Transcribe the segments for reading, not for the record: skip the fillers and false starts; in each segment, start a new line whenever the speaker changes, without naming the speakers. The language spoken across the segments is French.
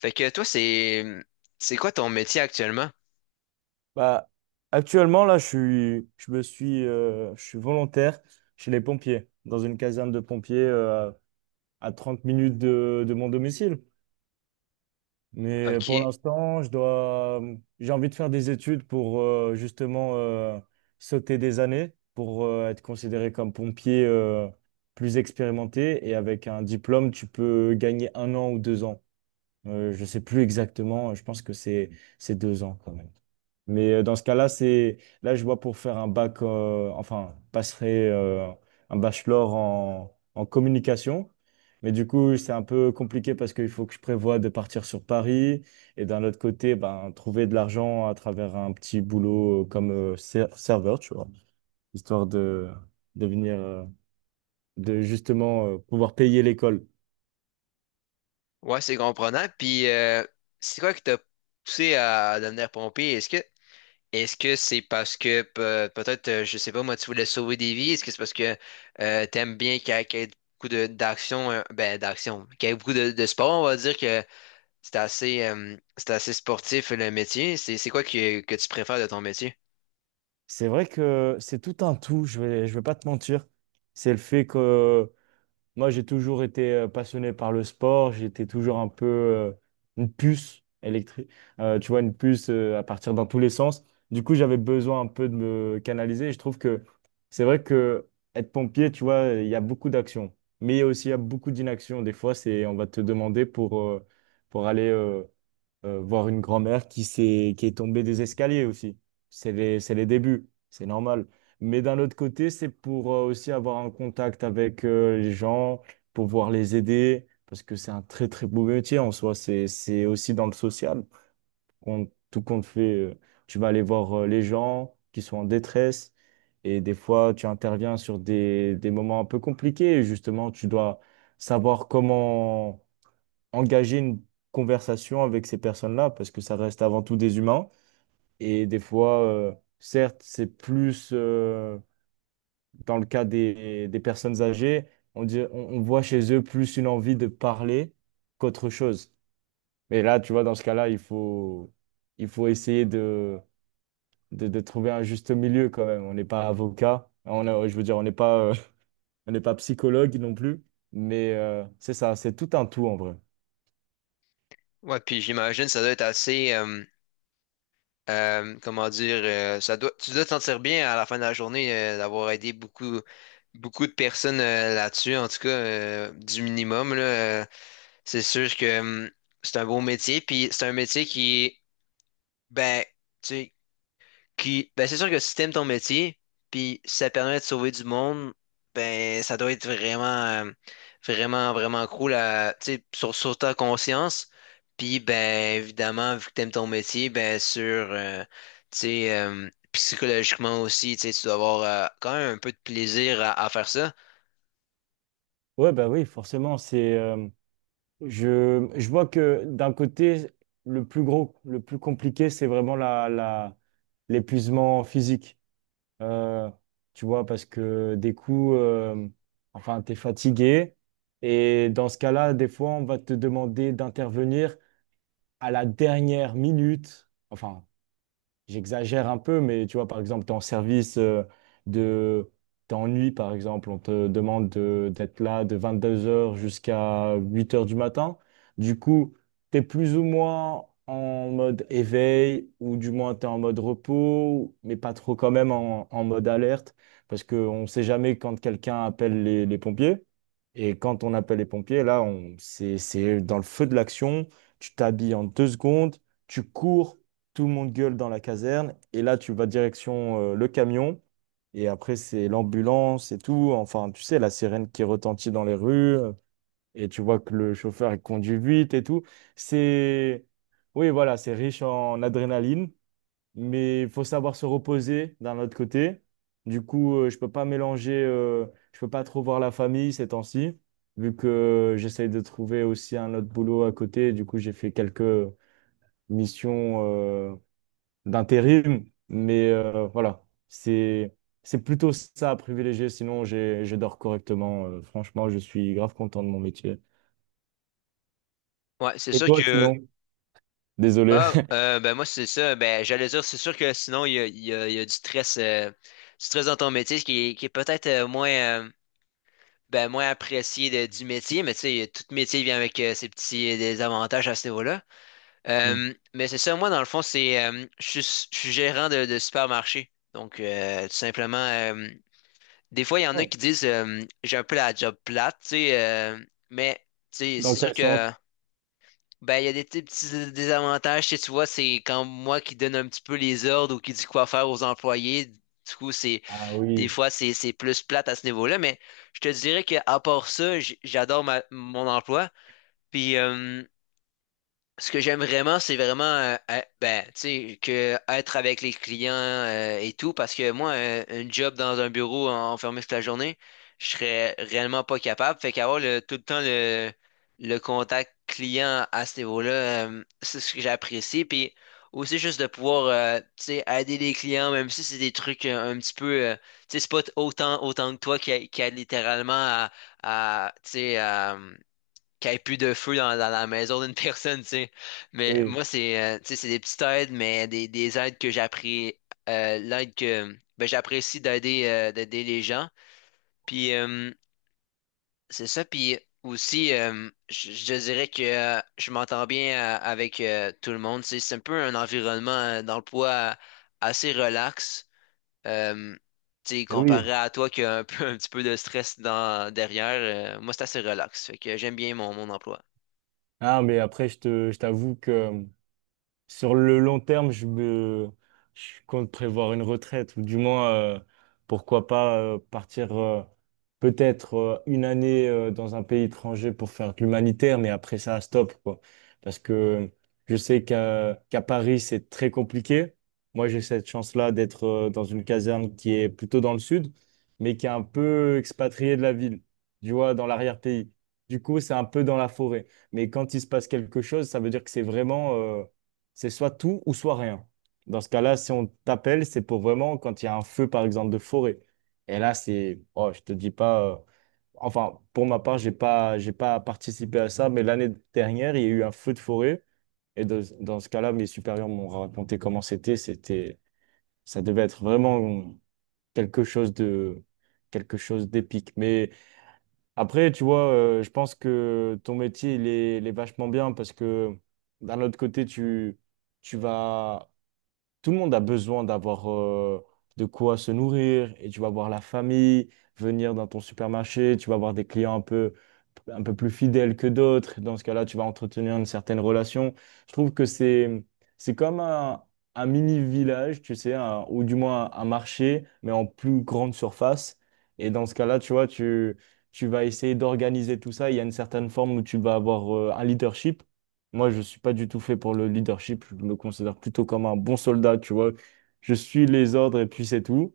Fait que toi, c'est quoi ton métier actuellement?
Bah, actuellement, là, je suis, je me suis, je suis volontaire chez les pompiers, dans une caserne de pompiers à 30 minutes de mon domicile. Mais pour
OK.
l'instant, j'ai envie de faire des études pour justement sauter des années, pour être considéré comme pompier plus expérimenté. Et avec un diplôme, tu peux gagner un an ou 2 ans. Je sais plus exactement, je pense que c'est 2 ans quand même. Mais dans ce cas-là, c'est là je vois pour faire un bac, enfin passerai un bachelor en communication. Mais du coup, c'est un peu compliqué parce qu'il faut que je prévoie de partir sur Paris et d'un autre côté, ben, trouver de l'argent à travers un petit boulot comme serveur, tu vois, histoire de de venir, de justement pouvoir payer l'école.
Ouais, c'est comprenant. Puis c'est quoi qui t'a poussé à devenir pompier? Est-ce que c'est parce que peut-être, je sais pas, moi, tu voulais sauver des vies? Est-ce que c'est parce que t'aimes bien qu'il y ait beaucoup de d'action, ben d'action, qu'il y ait beaucoup de sport, on va dire que c'est assez sportif le métier. C'est quoi que tu préfères de ton métier?
C'est vrai que c'est tout un tout, je vais pas te mentir. C'est le fait que moi, j'ai toujours été passionné par le sport, j'étais toujours un peu une puce électrique, tu vois, une puce à partir dans tous les sens. Du coup, j'avais besoin un peu de me canaliser et je trouve que c'est vrai que être pompier, tu vois, il y a beaucoup d'actions, mais il y a beaucoup d'inaction. Des fois, c'est on va te demander pour aller voir une grand-mère qui est tombée des escaliers aussi. C'est les débuts, c'est normal. Mais d'un autre côté, c'est pour aussi avoir un contact avec les gens, pouvoir les aider, parce que c'est un très très beau métier en soi. C'est aussi dans le social. Qu'on- tout compte fait, euh, tu vas aller voir les gens qui sont en détresse. Et des fois, tu interviens sur des moments un peu compliqués. Justement, tu dois savoir comment engager une conversation avec ces personnes-là parce que ça reste avant tout des humains. Et des fois, certes, c'est plus dans le cas des personnes âgées, on voit chez eux plus une envie de parler qu'autre chose. Mais là, tu vois, dans ce cas-là, il faut essayer de trouver un juste milieu quand même. On n'est pas avocat, je veux dire, on n'est pas, on n'est pas psychologue non plus. Mais c'est ça, c'est tout un tout en vrai.
Ouais, puis j'imagine ça doit être assez comment dire, ça doit, tu dois te sentir bien à la fin de la journée d'avoir aidé beaucoup, beaucoup de personnes là-dessus, en tout cas, du minimum, là, c'est sûr que c'est un beau métier, puis c'est un métier qui, ben, tu sais, puis, ben, c'est sûr que si t'aimes ton métier, puis si ça permet de sauver du monde, ben, ça doit être vraiment, euh, vraiment, vraiment cool à, tu sais, sur ta conscience. Puis, ben, évidemment, vu que t'aimes ton métier, ben, tu sais, psychologiquement aussi, tu sais, tu dois avoir quand même un peu de plaisir à faire ça.
Ouais, bah oui, forcément, c'est je vois que d'un côté, le plus compliqué, c'est vraiment l'épuisement physique. Euh, tu vois, parce que des coups, enfin, tu es fatigué. Et dans ce cas-là, des fois, on va te demander d'intervenir à la dernière minute. J'exagère un peu, mais tu vois, par exemple, tu es en service de... T'es en nuit, par exemple, on te demande d'être là de 22 heures jusqu'à 8 heures du matin. Du coup, tu es plus ou moins en mode éveil, ou du moins tu es en mode repos, mais pas trop quand même en mode alerte, parce qu'on ne sait jamais quand quelqu'un appelle les pompiers. Et quand on appelle les pompiers, c'est dans le feu de l'action, tu t'habilles en 2 secondes, tu cours tout le monde gueule dans la caserne, et là, tu vas direction le camion, et après, c'est l'ambulance et tout. Enfin, tu sais, la sirène qui retentit dans les rues, et tu vois que le chauffeur, il conduit vite et tout. C'est, oui, voilà, c'est riche en adrénaline, mais il faut savoir se reposer d'un autre côté. Du coup, je peux pas mélanger, je peux pas trop voir la famille ces temps-ci, vu que j'essaye de trouver aussi un autre boulot à côté. Du coup, j'ai fait quelques missions d'intérim. Mais voilà, c'est plutôt ça à privilégier. Sinon, je dors correctement. Franchement, je suis grave content de mon métier.
Ouais, c'est
Et
sûr
toi,
que
sinon? Désolé.
ah, ben moi, c'est ça. Ben, j'allais dire, c'est sûr que sinon, il y a du stress dans ton métier, qui est peut-être moins, ben, moins apprécié du métier, mais tu sais, tout métier vient avec ses petits désavantages à ce niveau-là.
Mm.
Mais c'est ça, moi, dans le fond, je suis gérant de supermarché. Donc, tout simplement, des fois, il y en a
Oh.
qui disent, j'ai un peu la job plate, tu sais, mais tu sais,
Dans
c'est sûr
quel sens?
que. Ben, il y a des petits désavantages, tu sais, tu vois, c'est quand moi qui donne un petit peu les ordres ou qui dit quoi faire aux employés. Du coup, c'est
Ah
des
oui,
fois c'est plus plate à ce niveau-là, mais je te dirais qu'à part ça, j'adore mon emploi. Puis Ce que j'aime vraiment, c'est vraiment ben, tu sais, que être avec les clients et tout, parce que moi, un job dans un bureau enfermé toute la journée, je serais réellement pas capable. Fait qu'avoir tout le temps le contact client à ce niveau-là, c'est ce que j'apprécie. Puis aussi juste de pouvoir tu sais, aider les clients, même si c'est des trucs un petit peu tu sais, c'est pas autant que toi qui aide littéralement à tu sais, à qu'il n'y ait plus de feu dans, dans la maison d'une personne, tu sais. Mais
oui,
moi, c'est tu sais, c'est des petites aides, mais des aides que j'apprécie l'aide que ben, j'apprécie d'aider d'aider les gens. Puis C'est ça, puis aussi je dirais que je m'entends bien avec tout le monde. Tu sais. C'est un peu un environnement dans le poids assez relax. Euh, Tu sais,
et oui.
comparé à toi qui a un peu un petit peu de stress dans derrière, moi c'est assez relax. Fait que j'aime bien mon emploi.
Ah, mais après, je t'avoue que sur le long terme, je compte prévoir une retraite, ou du moins, pourquoi pas partir peut-être une année dans un pays étranger pour faire de l'humanitaire, mais après ça, stop, quoi. Parce que je sais qu'à Paris, c'est très compliqué. Moi, j'ai cette chance-là d'être dans une caserne qui est plutôt dans le sud, mais qui est un peu expatriée de la ville, tu vois, dans l'arrière-pays. Du coup, c'est un peu dans la forêt. Mais quand il se passe quelque chose, ça veut dire que c'est vraiment c'est soit tout ou soit rien. Dans ce cas-là, si on t'appelle, c'est pour vraiment quand il y a un feu, par exemple, de forêt. Et là, c'est, oh, je te dis pas, enfin, pour ma part, j'ai pas participé à ça, mais l'année dernière, il y a eu un feu de forêt. Dans ce cas-là, mes supérieurs m'ont raconté comment c'était. C'était, ça devait être vraiment quelque chose de, quelque chose d'épique. Mais après, tu vois, je pense que ton métier, il est vachement bien parce que d'un autre côté, tu vas tout le monde a besoin d'avoir de quoi se nourrir et tu vas voir la famille venir dans ton supermarché, tu vas avoir des clients un peu plus fidèles que d'autres. Dans ce cas-là, tu vas entretenir une certaine relation. Je trouve que c'est comme un mini village, tu sais, ou du moins un marché, mais en plus grande surface. Et dans ce cas-là, tu vas essayer d'organiser tout ça. Il y a une certaine forme où tu vas avoir un leadership. Moi, je suis pas du tout fait pour le leadership. Je me considère plutôt comme un bon soldat, tu vois. Je suis les ordres et puis c'est tout.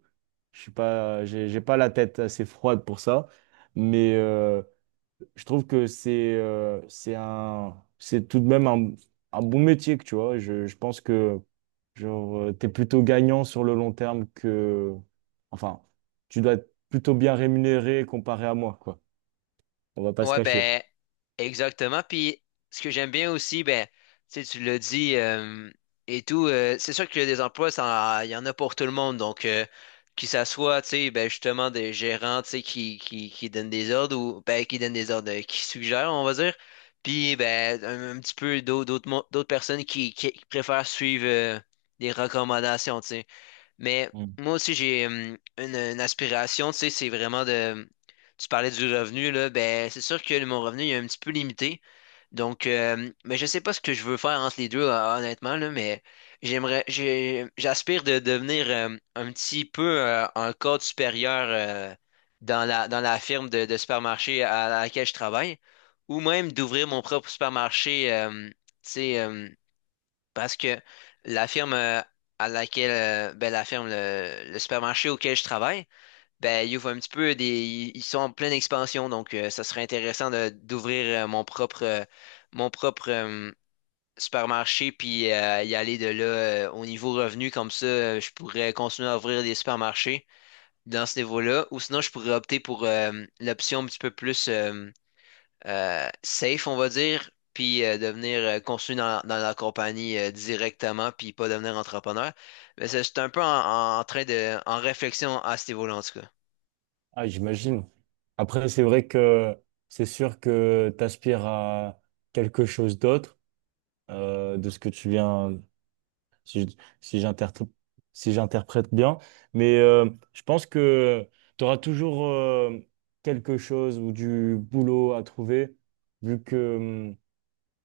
Je suis pas, j'ai pas la tête assez froide pour ça. Mais je trouve que c'est tout de même un bon métier, que tu vois. Je pense que genre t'es plutôt gagnant sur le long terme que, enfin, tu dois être plutôt bien rémunéré comparé à moi, quoi. On va pas se
Ouais,
cacher.
ben, exactement. Puis, ce que j'aime bien aussi, ben, tu sais, tu l'as dit et tout, c'est sûr que des emplois, ça, il y en a pour tout le monde. Donc, qu'il s'assoit, tu sais, ben, justement, des gérants, tu sais, qui donnent des ordres ou, ben, qui donnent des ordres, qui suggèrent, on va dire. Puis, ben, un petit peu d'autres, d'autres personnes qui préfèrent suivre des recommandations, tu sais. Mais moi aussi, j'ai une aspiration, tu sais, c'est vraiment de... Tu parlais du revenu, là, ben c'est sûr que mon revenu il est un petit peu limité. Donc, mais je sais pas ce que je veux faire entre les deux, honnêtement, là, mais j'aspire de devenir un petit peu un cadre supérieur dans la firme de supermarché à laquelle je travaille, ou même d'ouvrir mon propre supermarché, tu sais, parce que la firme à laquelle, ben, la firme, le supermarché auquel je travaille, ben, ils ouvrent un petit peu des, ils sont en pleine expansion, donc ça serait intéressant d'ouvrir mon propre supermarché puis y aller de là au niveau revenu, comme ça, je pourrais continuer à ouvrir des supermarchés dans ce niveau-là, ou sinon je pourrais opter pour l'option un petit peu plus safe, on va dire, puis devenir continuer dans la compagnie directement, puis pas devenir entrepreneur. Mais c'est un peu en train en réflexion à ce niveau-là, en tout cas.
Ah, j'imagine. Après, c'est vrai que c'est sûr que tu aspires à quelque chose d'autre de ce que tu viens, si, je- si j'interpr- si j'interprète bien. Mais je pense que tu auras toujours quelque chose ou du boulot à trouver, vu que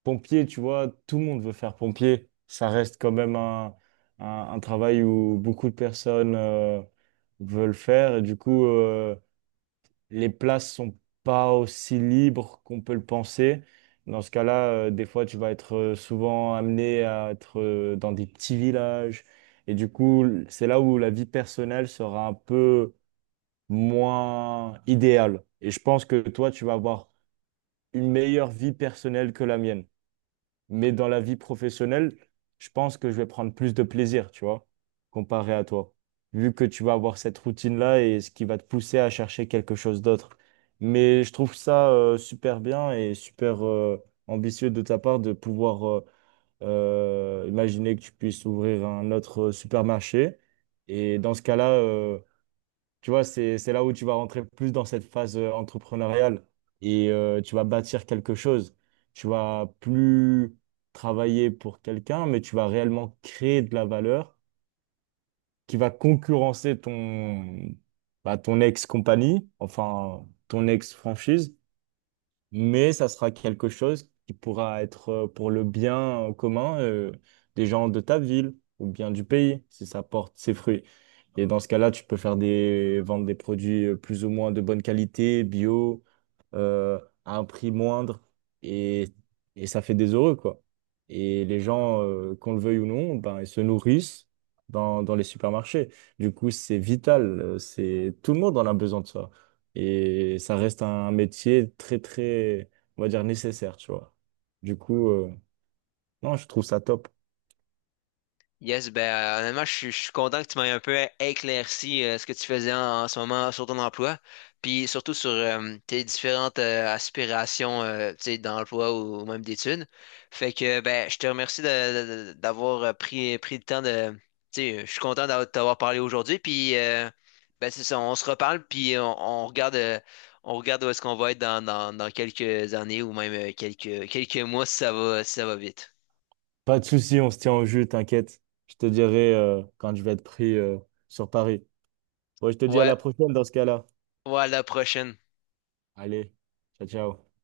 pompier, tu vois, tout le monde veut faire pompier. Ça reste quand même un, un travail où beaucoup de personnes veulent faire. Et du coup, les places sont pas aussi libres qu'on peut le penser. Dans ce cas-là, des fois, tu vas être souvent amené à être dans des petits villages. Et du coup, c'est là où la vie personnelle sera un peu moins idéale. Et je pense que toi, tu vas avoir une meilleure vie personnelle que la mienne. Mais dans la vie professionnelle, je pense que je vais prendre plus de plaisir, tu vois, comparé à toi. Vu que tu vas avoir cette routine-là et ce qui va te pousser à chercher quelque chose d'autre. Mais je trouve ça super bien et super ambitieux de ta part de pouvoir imaginer que tu puisses ouvrir un autre supermarché. Et dans ce cas-là, tu vois, c'est là où tu vas rentrer plus dans cette phase entrepreneuriale et tu vas bâtir quelque chose. Tu vas plus travailler pour quelqu'un, mais tu vas réellement créer de la valeur qui va concurrencer ton ex-compagnie, enfin ton ex-franchise mais ça sera quelque chose qui pourra être pour le bien commun des gens de ta ville ou bien du pays, si ça porte ses fruits. Et dans ce cas-là, tu peux faire vendre des produits plus ou moins de bonne qualité, bio, euh, à un prix moindre, et, et ça fait des heureux, quoi. Et les gens, qu'on le veuille ou non, ben, ils se nourrissent dans les supermarchés. Du coup, c'est vital, tout le monde en a besoin de ça. Et ça reste un métier très, très, on va dire, nécessaire, tu vois. Du coup, non, je trouve ça top.
Yes, ben honnêtement, je suis content que tu m'aies un peu éclairci ce que tu faisais en, en ce moment sur ton emploi, puis surtout sur tes différentes aspirations tu sais, d'emploi ou même d'études. Fait que ben je te remercie d'avoir pris le temps de. Tu sais, je suis content d'avoir- de t'avoir parlé aujourd'hui, puis ben c'est ça, on se reparle, puis on regarde où est-ce qu'on va être dans quelques années ou même quelques, quelques mois si ça va si ça va vite.
Pas de souci, on se tient au jus, t'inquiète. Je te dirai quand je vais être pris sur Paris. Bon, je te dis à
Ouais,
la prochaine dans ce cas-là.
ouais, à la prochaine.
Allez, ciao, ciao.